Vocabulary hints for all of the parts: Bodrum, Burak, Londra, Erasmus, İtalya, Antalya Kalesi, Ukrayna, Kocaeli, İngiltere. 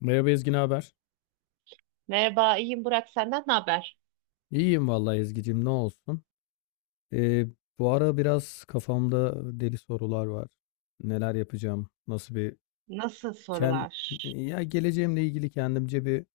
Merhaba Ezgi, ne haber? Merhaba, iyiyim Burak. Senden ne haber? İyiyim vallahi Ezgi'cim, ne olsun. Ee, bu ara biraz kafamda deli sorular var. Neler yapacağım? Nasıl bir Nasıl ken sorular? ya geleceğimle ilgili kendimce bir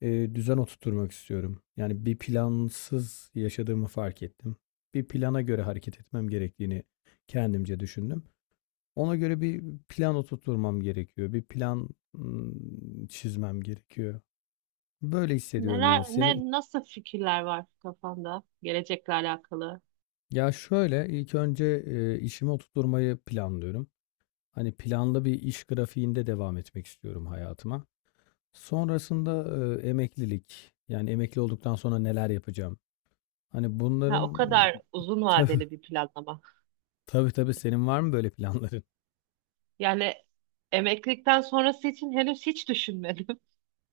düzen oturtmak istiyorum. Yani bir plansız yaşadığımı fark ettim. Bir plana göre hareket etmem gerektiğini kendimce düşündüm. Ona göre bir plan oturtmam gerekiyor. Bir çizmem gerekiyor. Böyle hissediyorum Neler, ya. Senin… nasıl fikirler var kafanda gelecekle alakalı? Ya şöyle, ilk önce, işimi oturtturmayı planlıyorum. Hani planlı bir iş grafiğinde devam etmek istiyorum hayatıma. Sonrasında, emeklilik, yani emekli olduktan sonra neler yapacağım? Hani Ha, o bunların kadar uzun Tabii, vadeli bir planlama. tabii, tabii. Senin var mı böyle planların? Yani emeklilikten sonrası için henüz hiç düşünmedim.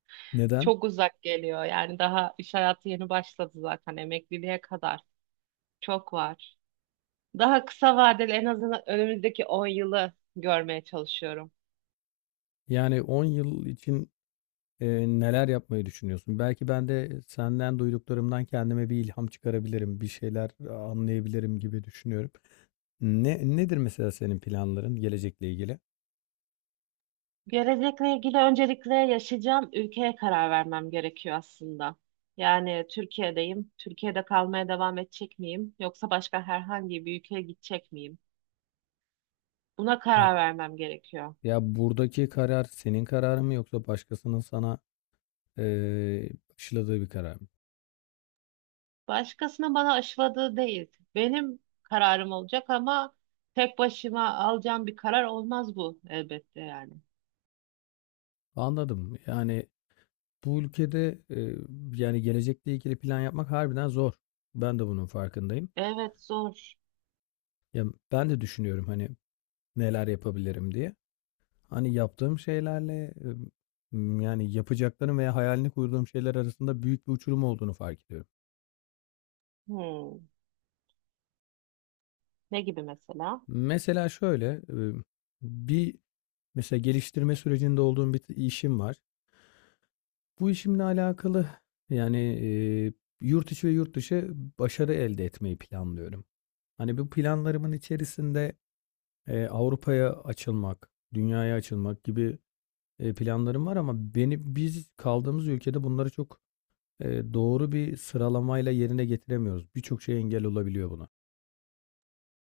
Neden? Çok uzak geliyor. Yani daha iş hayatı yeni başladı zaten emekliliğe kadar. Çok var. Daha kısa vadeli en azından önümüzdeki 10 yılı görmeye çalışıyorum. Yani 10 yıl için, neler yapmayı düşünüyorsun? Belki ben de senden duyduklarımdan kendime bir ilham çıkarabilirim, bir şeyler anlayabilirim gibi düşünüyorum. Ne nedir mesela senin planların gelecekle ilgili? Gelecekle ilgili öncelikle yaşayacağım ülkeye karar vermem gerekiyor aslında. Yani Türkiye'deyim. Türkiye'de kalmaya devam edecek miyim? Yoksa başka herhangi bir ülkeye gidecek miyim? Buna karar vermem gerekiyor. Ya buradaki karar senin kararın mı yoksa başkasının sana eee aşıladığı bir karar mı? Başkasının bana aşıladığı değil. Benim kararım olacak ama tek başıma alacağım bir karar olmaz bu elbette yani. Anladım. Yani bu ülkede yani gelecekle ilgili plan yapmak harbiden zor. Ben de bunun farkındayım. Evet zor. Ya ben de düşünüyorum hani neler yapabilirim diye. Hani yaptığım şeylerle yani yapacaklarım veya hayalini kurduğum şeyler arasında büyük bir uçurum olduğunu fark ediyorum. Hmm. Ne gibi mesela? Mesela şöyle bir mesela geliştirme sürecinde olduğum işim var. Bu işimle alakalı yani, yurt içi ve yurt dışı başarı elde etmeyi planlıyorum. Hani bu planlarımın içerisinde, Avrupa'ya açılmak, dünyaya açılmak gibi, planlarım var ama biz kaldığımız ülkede bunları çok, doğru bir sıralamayla yerine getiremiyoruz. Birçok şey engel olabiliyor buna.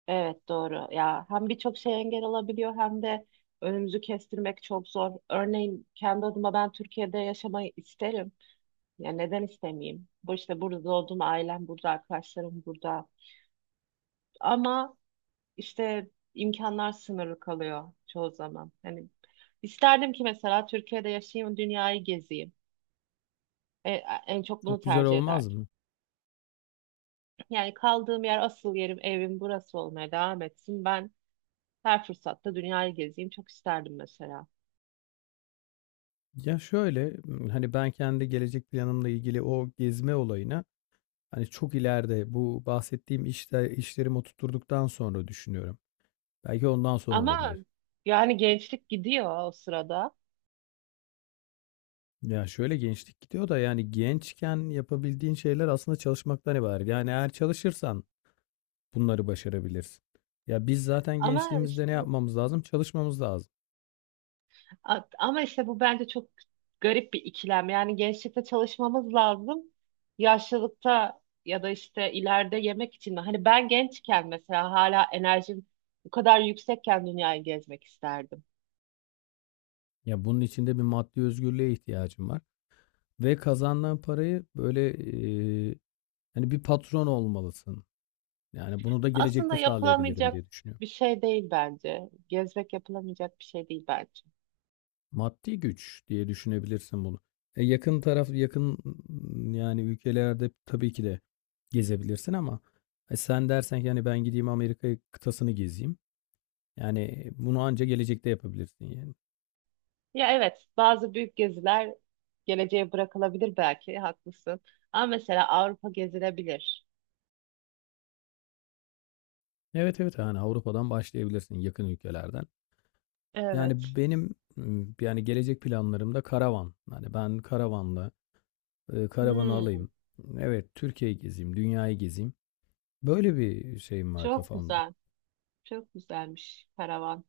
Evet doğru. Ya hem birçok şey engel olabiliyor hem de önümüzü kestirmek çok zor. Örneğin kendi adıma ben Türkiye'de yaşamayı isterim. Ya neden istemeyeyim? Bu işte burada doğdum, ailem burada, arkadaşlarım burada. Ama işte imkanlar sınırlı kalıyor çoğu zaman. Hani isterdim ki mesela Türkiye'de yaşayayım, dünyayı gezeyim. E, en çok bunu Çok güzel tercih olmaz ederdim. mı? Yani kaldığım yer, asıl yerim, evim burası olmaya devam etsin. Ben her fırsatta dünyayı gezeyim çok isterdim mesela. Ya şöyle, hani ben kendi gelecek planımla ilgili o gezme olayına… Hani çok ileride bu bahsettiğim işte işlerimi oturttuktan sonra düşünüyorum. Belki ondan sonra Ama olabilir. yani gençlik gidiyor o sırada. Ya şöyle gençlik gidiyor da yani gençken yapabildiğin şeyler aslında çalışmaktan ibaret. Yani eğer çalışırsan bunları başarabilirsin. Ya biz zaten Ama gençliğimizde ne işte yapmamız lazım? Çalışmamız lazım. Ama işte bu bence çok garip bir ikilem. Yani gençlikte çalışmamız lazım. Yaşlılıkta ya da işte ileride yemek için mi? Hani ben gençken mesela hala enerjim bu kadar yüksekken dünyayı gezmek isterdim. Ya bunun içinde bir maddi özgürlüğe ihtiyacım var. Ve kazandığın parayı böyle e, hani bir patron olmalısın. Yani bunu da gelecekte Aslında sağlayabilirim yapılamayacak diye düşünüyorum. bir şey değil bence. Gezmek yapılamayacak bir şey değil bence. Maddi güç diye düşünebilirsin bunu. Yakın taraf yani ülkelerde tabii ki de gezebilirsin ama sen dersen ki hani ben gideyim Amerika kıtasını gezeyim. Yani bunu anca gelecekte yapabilirsin yani. Ya evet, bazı büyük geziler geleceğe bırakılabilir belki, haklısın. Ama mesela Avrupa gezilebilir. Evet, evet, yani Avrupa'dan başlayabilirsin yakın ülkelerden. Yani Evet. Yani gelecek planlarımda karavan. Hani ben karavanla karavanı Hmm, alayım. Evet, Türkiye'yi gezeyim, dünyayı gezeyim. Böyle bir şeyim var çok kafamda. güzel. Çok güzelmiş karavan.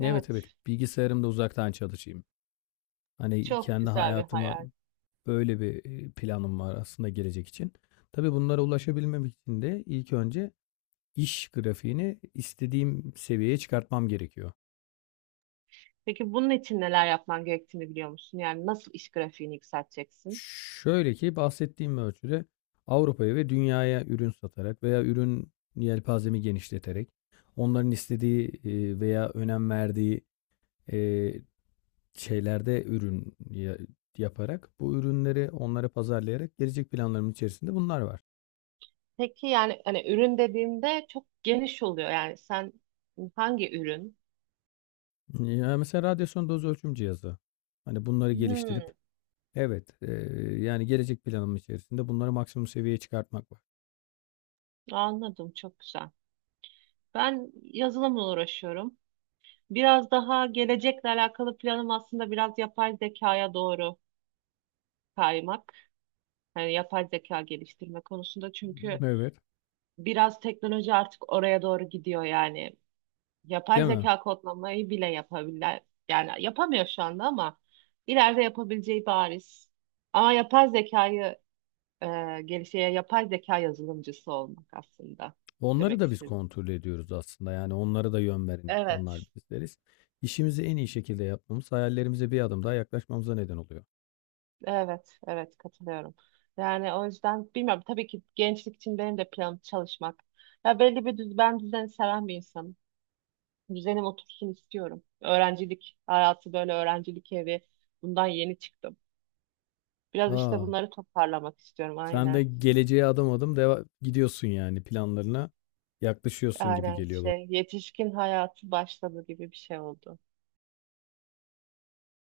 Evet, evet, Evet. bilgisayarımda uzaktan çalışayım. Hani Çok kendi güzel bir hayatıma hayal. böyle bir planım var aslında gelecek için. Tabii bunlara ulaşabilmem için de ilk önce iş grafiğini istediğim seviyeye çıkartmam gerekiyor. Peki bunun için neler yapman gerektiğini biliyor musun? Yani nasıl iş grafiğini yükselteceksin? Şöyle ki bahsettiğim ölçüde Avrupa'ya ve dünyaya ürün satarak veya ürün yelpazemi genişleterek onların istediği veya önem verdiği e, şeylerde yaparak bu ürünleri onlara pazarlayarak gelecek planlarımın içerisinde bunlar var. Peki yani hani ürün dediğimde çok geniş oluyor. Yani sen hangi ürün? Ya, mesela radyasyon doz ölçüm cihazı. Hani, bunları geliştirip Hmm, evet, yani, gelecek planım içerisinde bunları maksimum seviyeye çıkartmak var. anladım çok güzel. Ben yazılımla uğraşıyorum. Biraz daha gelecekle alakalı planım aslında biraz yapay zekaya doğru kaymak. Yani yapay zeka geliştirme konusunda çünkü Evet. biraz teknoloji artık oraya doğru gidiyor yani. Yapay Değil mi? zeka kodlamayı bile yapabilir. Yani yapamıyor şu anda ama ileride yapabileceği bariz. Ama yapay zekayı e, gelişe yapay zeka yazılımcısı olmak aslında Onları demek da biz istedim. kontrol ediyoruz aslında, yani, onlara da yön veren insanlar Evet. bizleriz. İşimizi en iyi şekilde yapmamız hayallerimize bir adım daha yaklaşmamıza neden oluyor. Evet, evet katılıyorum. Yani o yüzden bilmiyorum tabii ki gençlik için benim de planım çalışmak. Ya belli bir ben düzeni seven bir insanım. Düzenim otursun istiyorum. Öğrencilik hayatı böyle öğrencilik evi bundan yeni çıktım. Biraz işte A! bunları toparlamak istiyorum Sen de aynen. geleceğe adım adım deva gidiyorsun, yani, planlarına yaklaşıyorsun gibi Aynen geliyor. şey yetişkin hayatı başladı gibi bir şey oldu.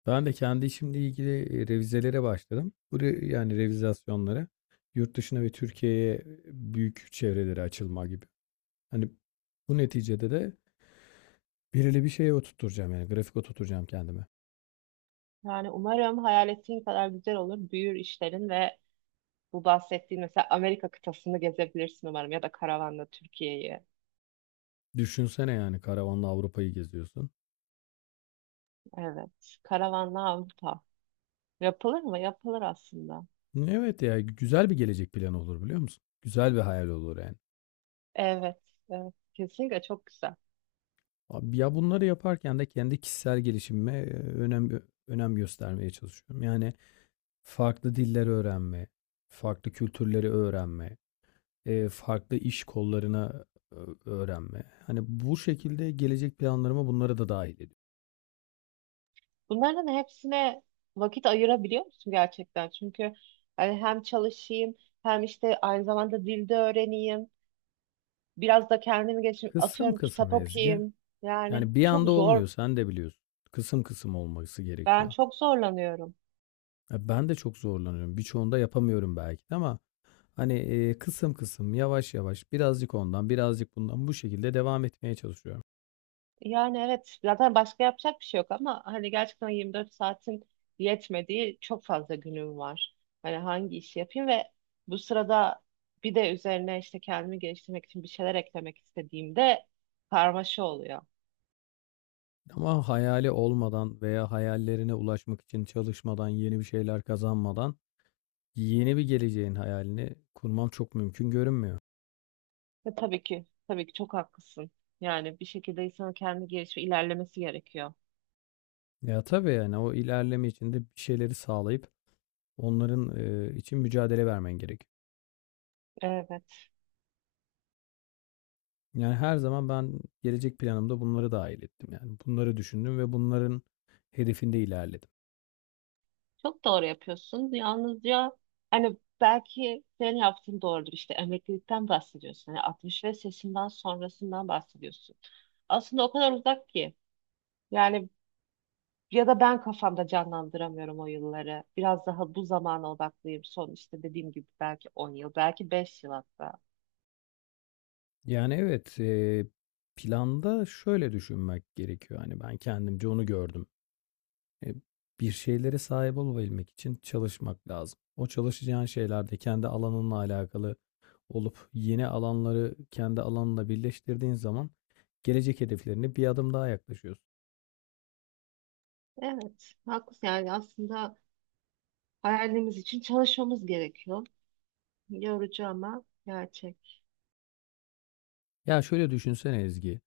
Ben de kendi işimle ilgili, revizelere başladım. Bu re yani revizasyonlara. Yurt dışına ve Türkiye'ye büyük çevrelere açılma gibi. Hani, bu neticede de belirli bir şeye oturtacağım yani, grafik oturtacağım kendime. Yani umarım hayal ettiğin kadar güzel olur. Büyür işlerin ve bu bahsettiğin mesela Amerika kıtasını gezebilirsin umarım ya da karavanla Türkiye'yi. Düşünsene, yani, karavanla Avrupa'yı geziyorsun. Evet. Karavanlı Avrupa. Yapılır mı? Yapılır aslında. Evet, ya, güzel bir gelecek planı olur, biliyor musun? Güzel bir hayal olur, yani. Evet. Evet. Kesinlikle çok güzel. Ab ya, bunları yaparken de kendi kişisel gelişimime, önem göstermeye çalışıyorum. Yani, farklı diller öğrenme, farklı kültürleri öğrenme, farklı iş kollarına öğrenme. Hani, bu şekilde gelecek planlarıma bunları da dâhil ediyorum. Bunların hepsine vakit ayırabiliyor musun gerçekten? Çünkü hani hem çalışayım hem işte aynı zamanda dilde öğreneyim. Biraz da kendimi geçireyim. Kısım Atıyorum kısım kitap Ezgi. okuyayım. Yani Yani, bir çok anda zor. olmuyor, sen de biliyorsun. Kısım kısım olması Ben gerekiyor. çok zorlanıyorum. Ya, ben de çok zorlanıyorum. Birçoğunda yapamıyorum belki de ama, hani, kısım kısım, yavaş yavaş, birazcık ondan, birazcık bundan bu şekilde devam etmeye çalışıyorum. Yani evet zaten başka yapacak bir şey yok ama hani gerçekten 24 saatin yetmediği çok fazla günüm var. Hani hangi işi yapayım ve bu sırada bir de üzerine işte kendimi geliştirmek için bir şeyler eklemek istediğimde karmaşa oluyor. Ama hayali olmadan veya hayallerine ulaşmak için çalışmadan, yeni bir şeyler kazanmadan yeni bir geleceğin hayalini kurmam çok mümkün görünmüyor. Ve tabii ki tabii ki çok haklısın. Yani bir şekilde insanın kendi gelişimi ilerlemesi gerekiyor. Ya tabii yani o ilerleme içinde bir şeyleri sağlayıp onların için mücadele vermen gerek. Evet. Yani her zaman ben gelecek planımda bunları dahil ettim. Yani bunları düşündüm ve bunların hedefinde ilerledim. Çok doğru yapıyorsun. Yalnızca hani belki senin yaptığın doğrudur. İşte emeklilikten bahsediyorsun. Hani 65 yaşından sonrasından bahsediyorsun. Aslında o kadar uzak ki. Yani ya da ben kafamda canlandıramıyorum o yılları. Biraz daha bu zamana odaklıyım. Son işte dediğim gibi belki 10 yıl, belki 5 yıl hatta. Yani evet planda şöyle düşünmek gerekiyor. Hani ben kendimce onu gördüm. E, bir şeylere sahip olabilmek için çalışmak lazım. O çalışacağın şeylerde kendi alanınla alakalı olup yeni alanları kendi alanla birleştirdiğin zaman gelecek hedeflerine bir adım daha yaklaşıyorsun. Evet, haklısın. Yani aslında hayalimiz için çalışmamız gerekiyor. Yorucu ama gerçek. Ya şöyle düşünsene Ezgi.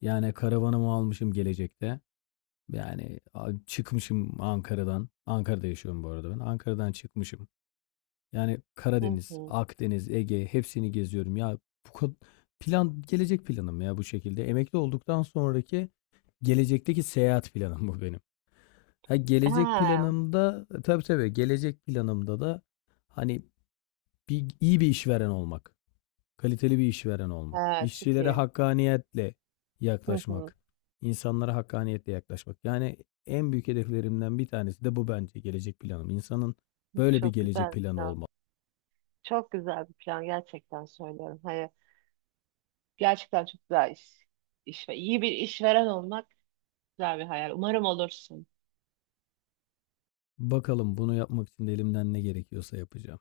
Yani karavanımı almışım gelecekte. Yani çıkmışım Ankara'dan. Ankara'da yaşıyorum bu arada ben. Ankara'dan çıkmışım. Yani Hı Karadeniz, hı. Akdeniz, Ege hepsini geziyorum. Ya bu kad- plan gelecek planım ya bu şekilde. Emekli olduktan sonraki gelecekteki seyahat planım bu benim. Ha gelecek Ha, planımda tabii, tabii, gelecek planımda da hani bir, iyi bir işveren olmak, kaliteli bir işveren olmak, evet, çok işçilere iyi. hakkaniyetle Hı hı. yaklaşmak, insanlara hakkaniyetle yaklaşmak. Yani en büyük hedeflerimden bir tanesi de bu bence gelecek planım. İnsanın böyle bir Çok gelecek güzel bir planı plan. olmalı. Çok güzel bir plan gerçekten söylüyorum. Hani gerçekten çok güzel iş. İş ve iyi bir işveren olmak güzel bir hayal. Umarım olursun. Bakalım bunu yapmak için elimden ne gerekiyorsa yapacağım.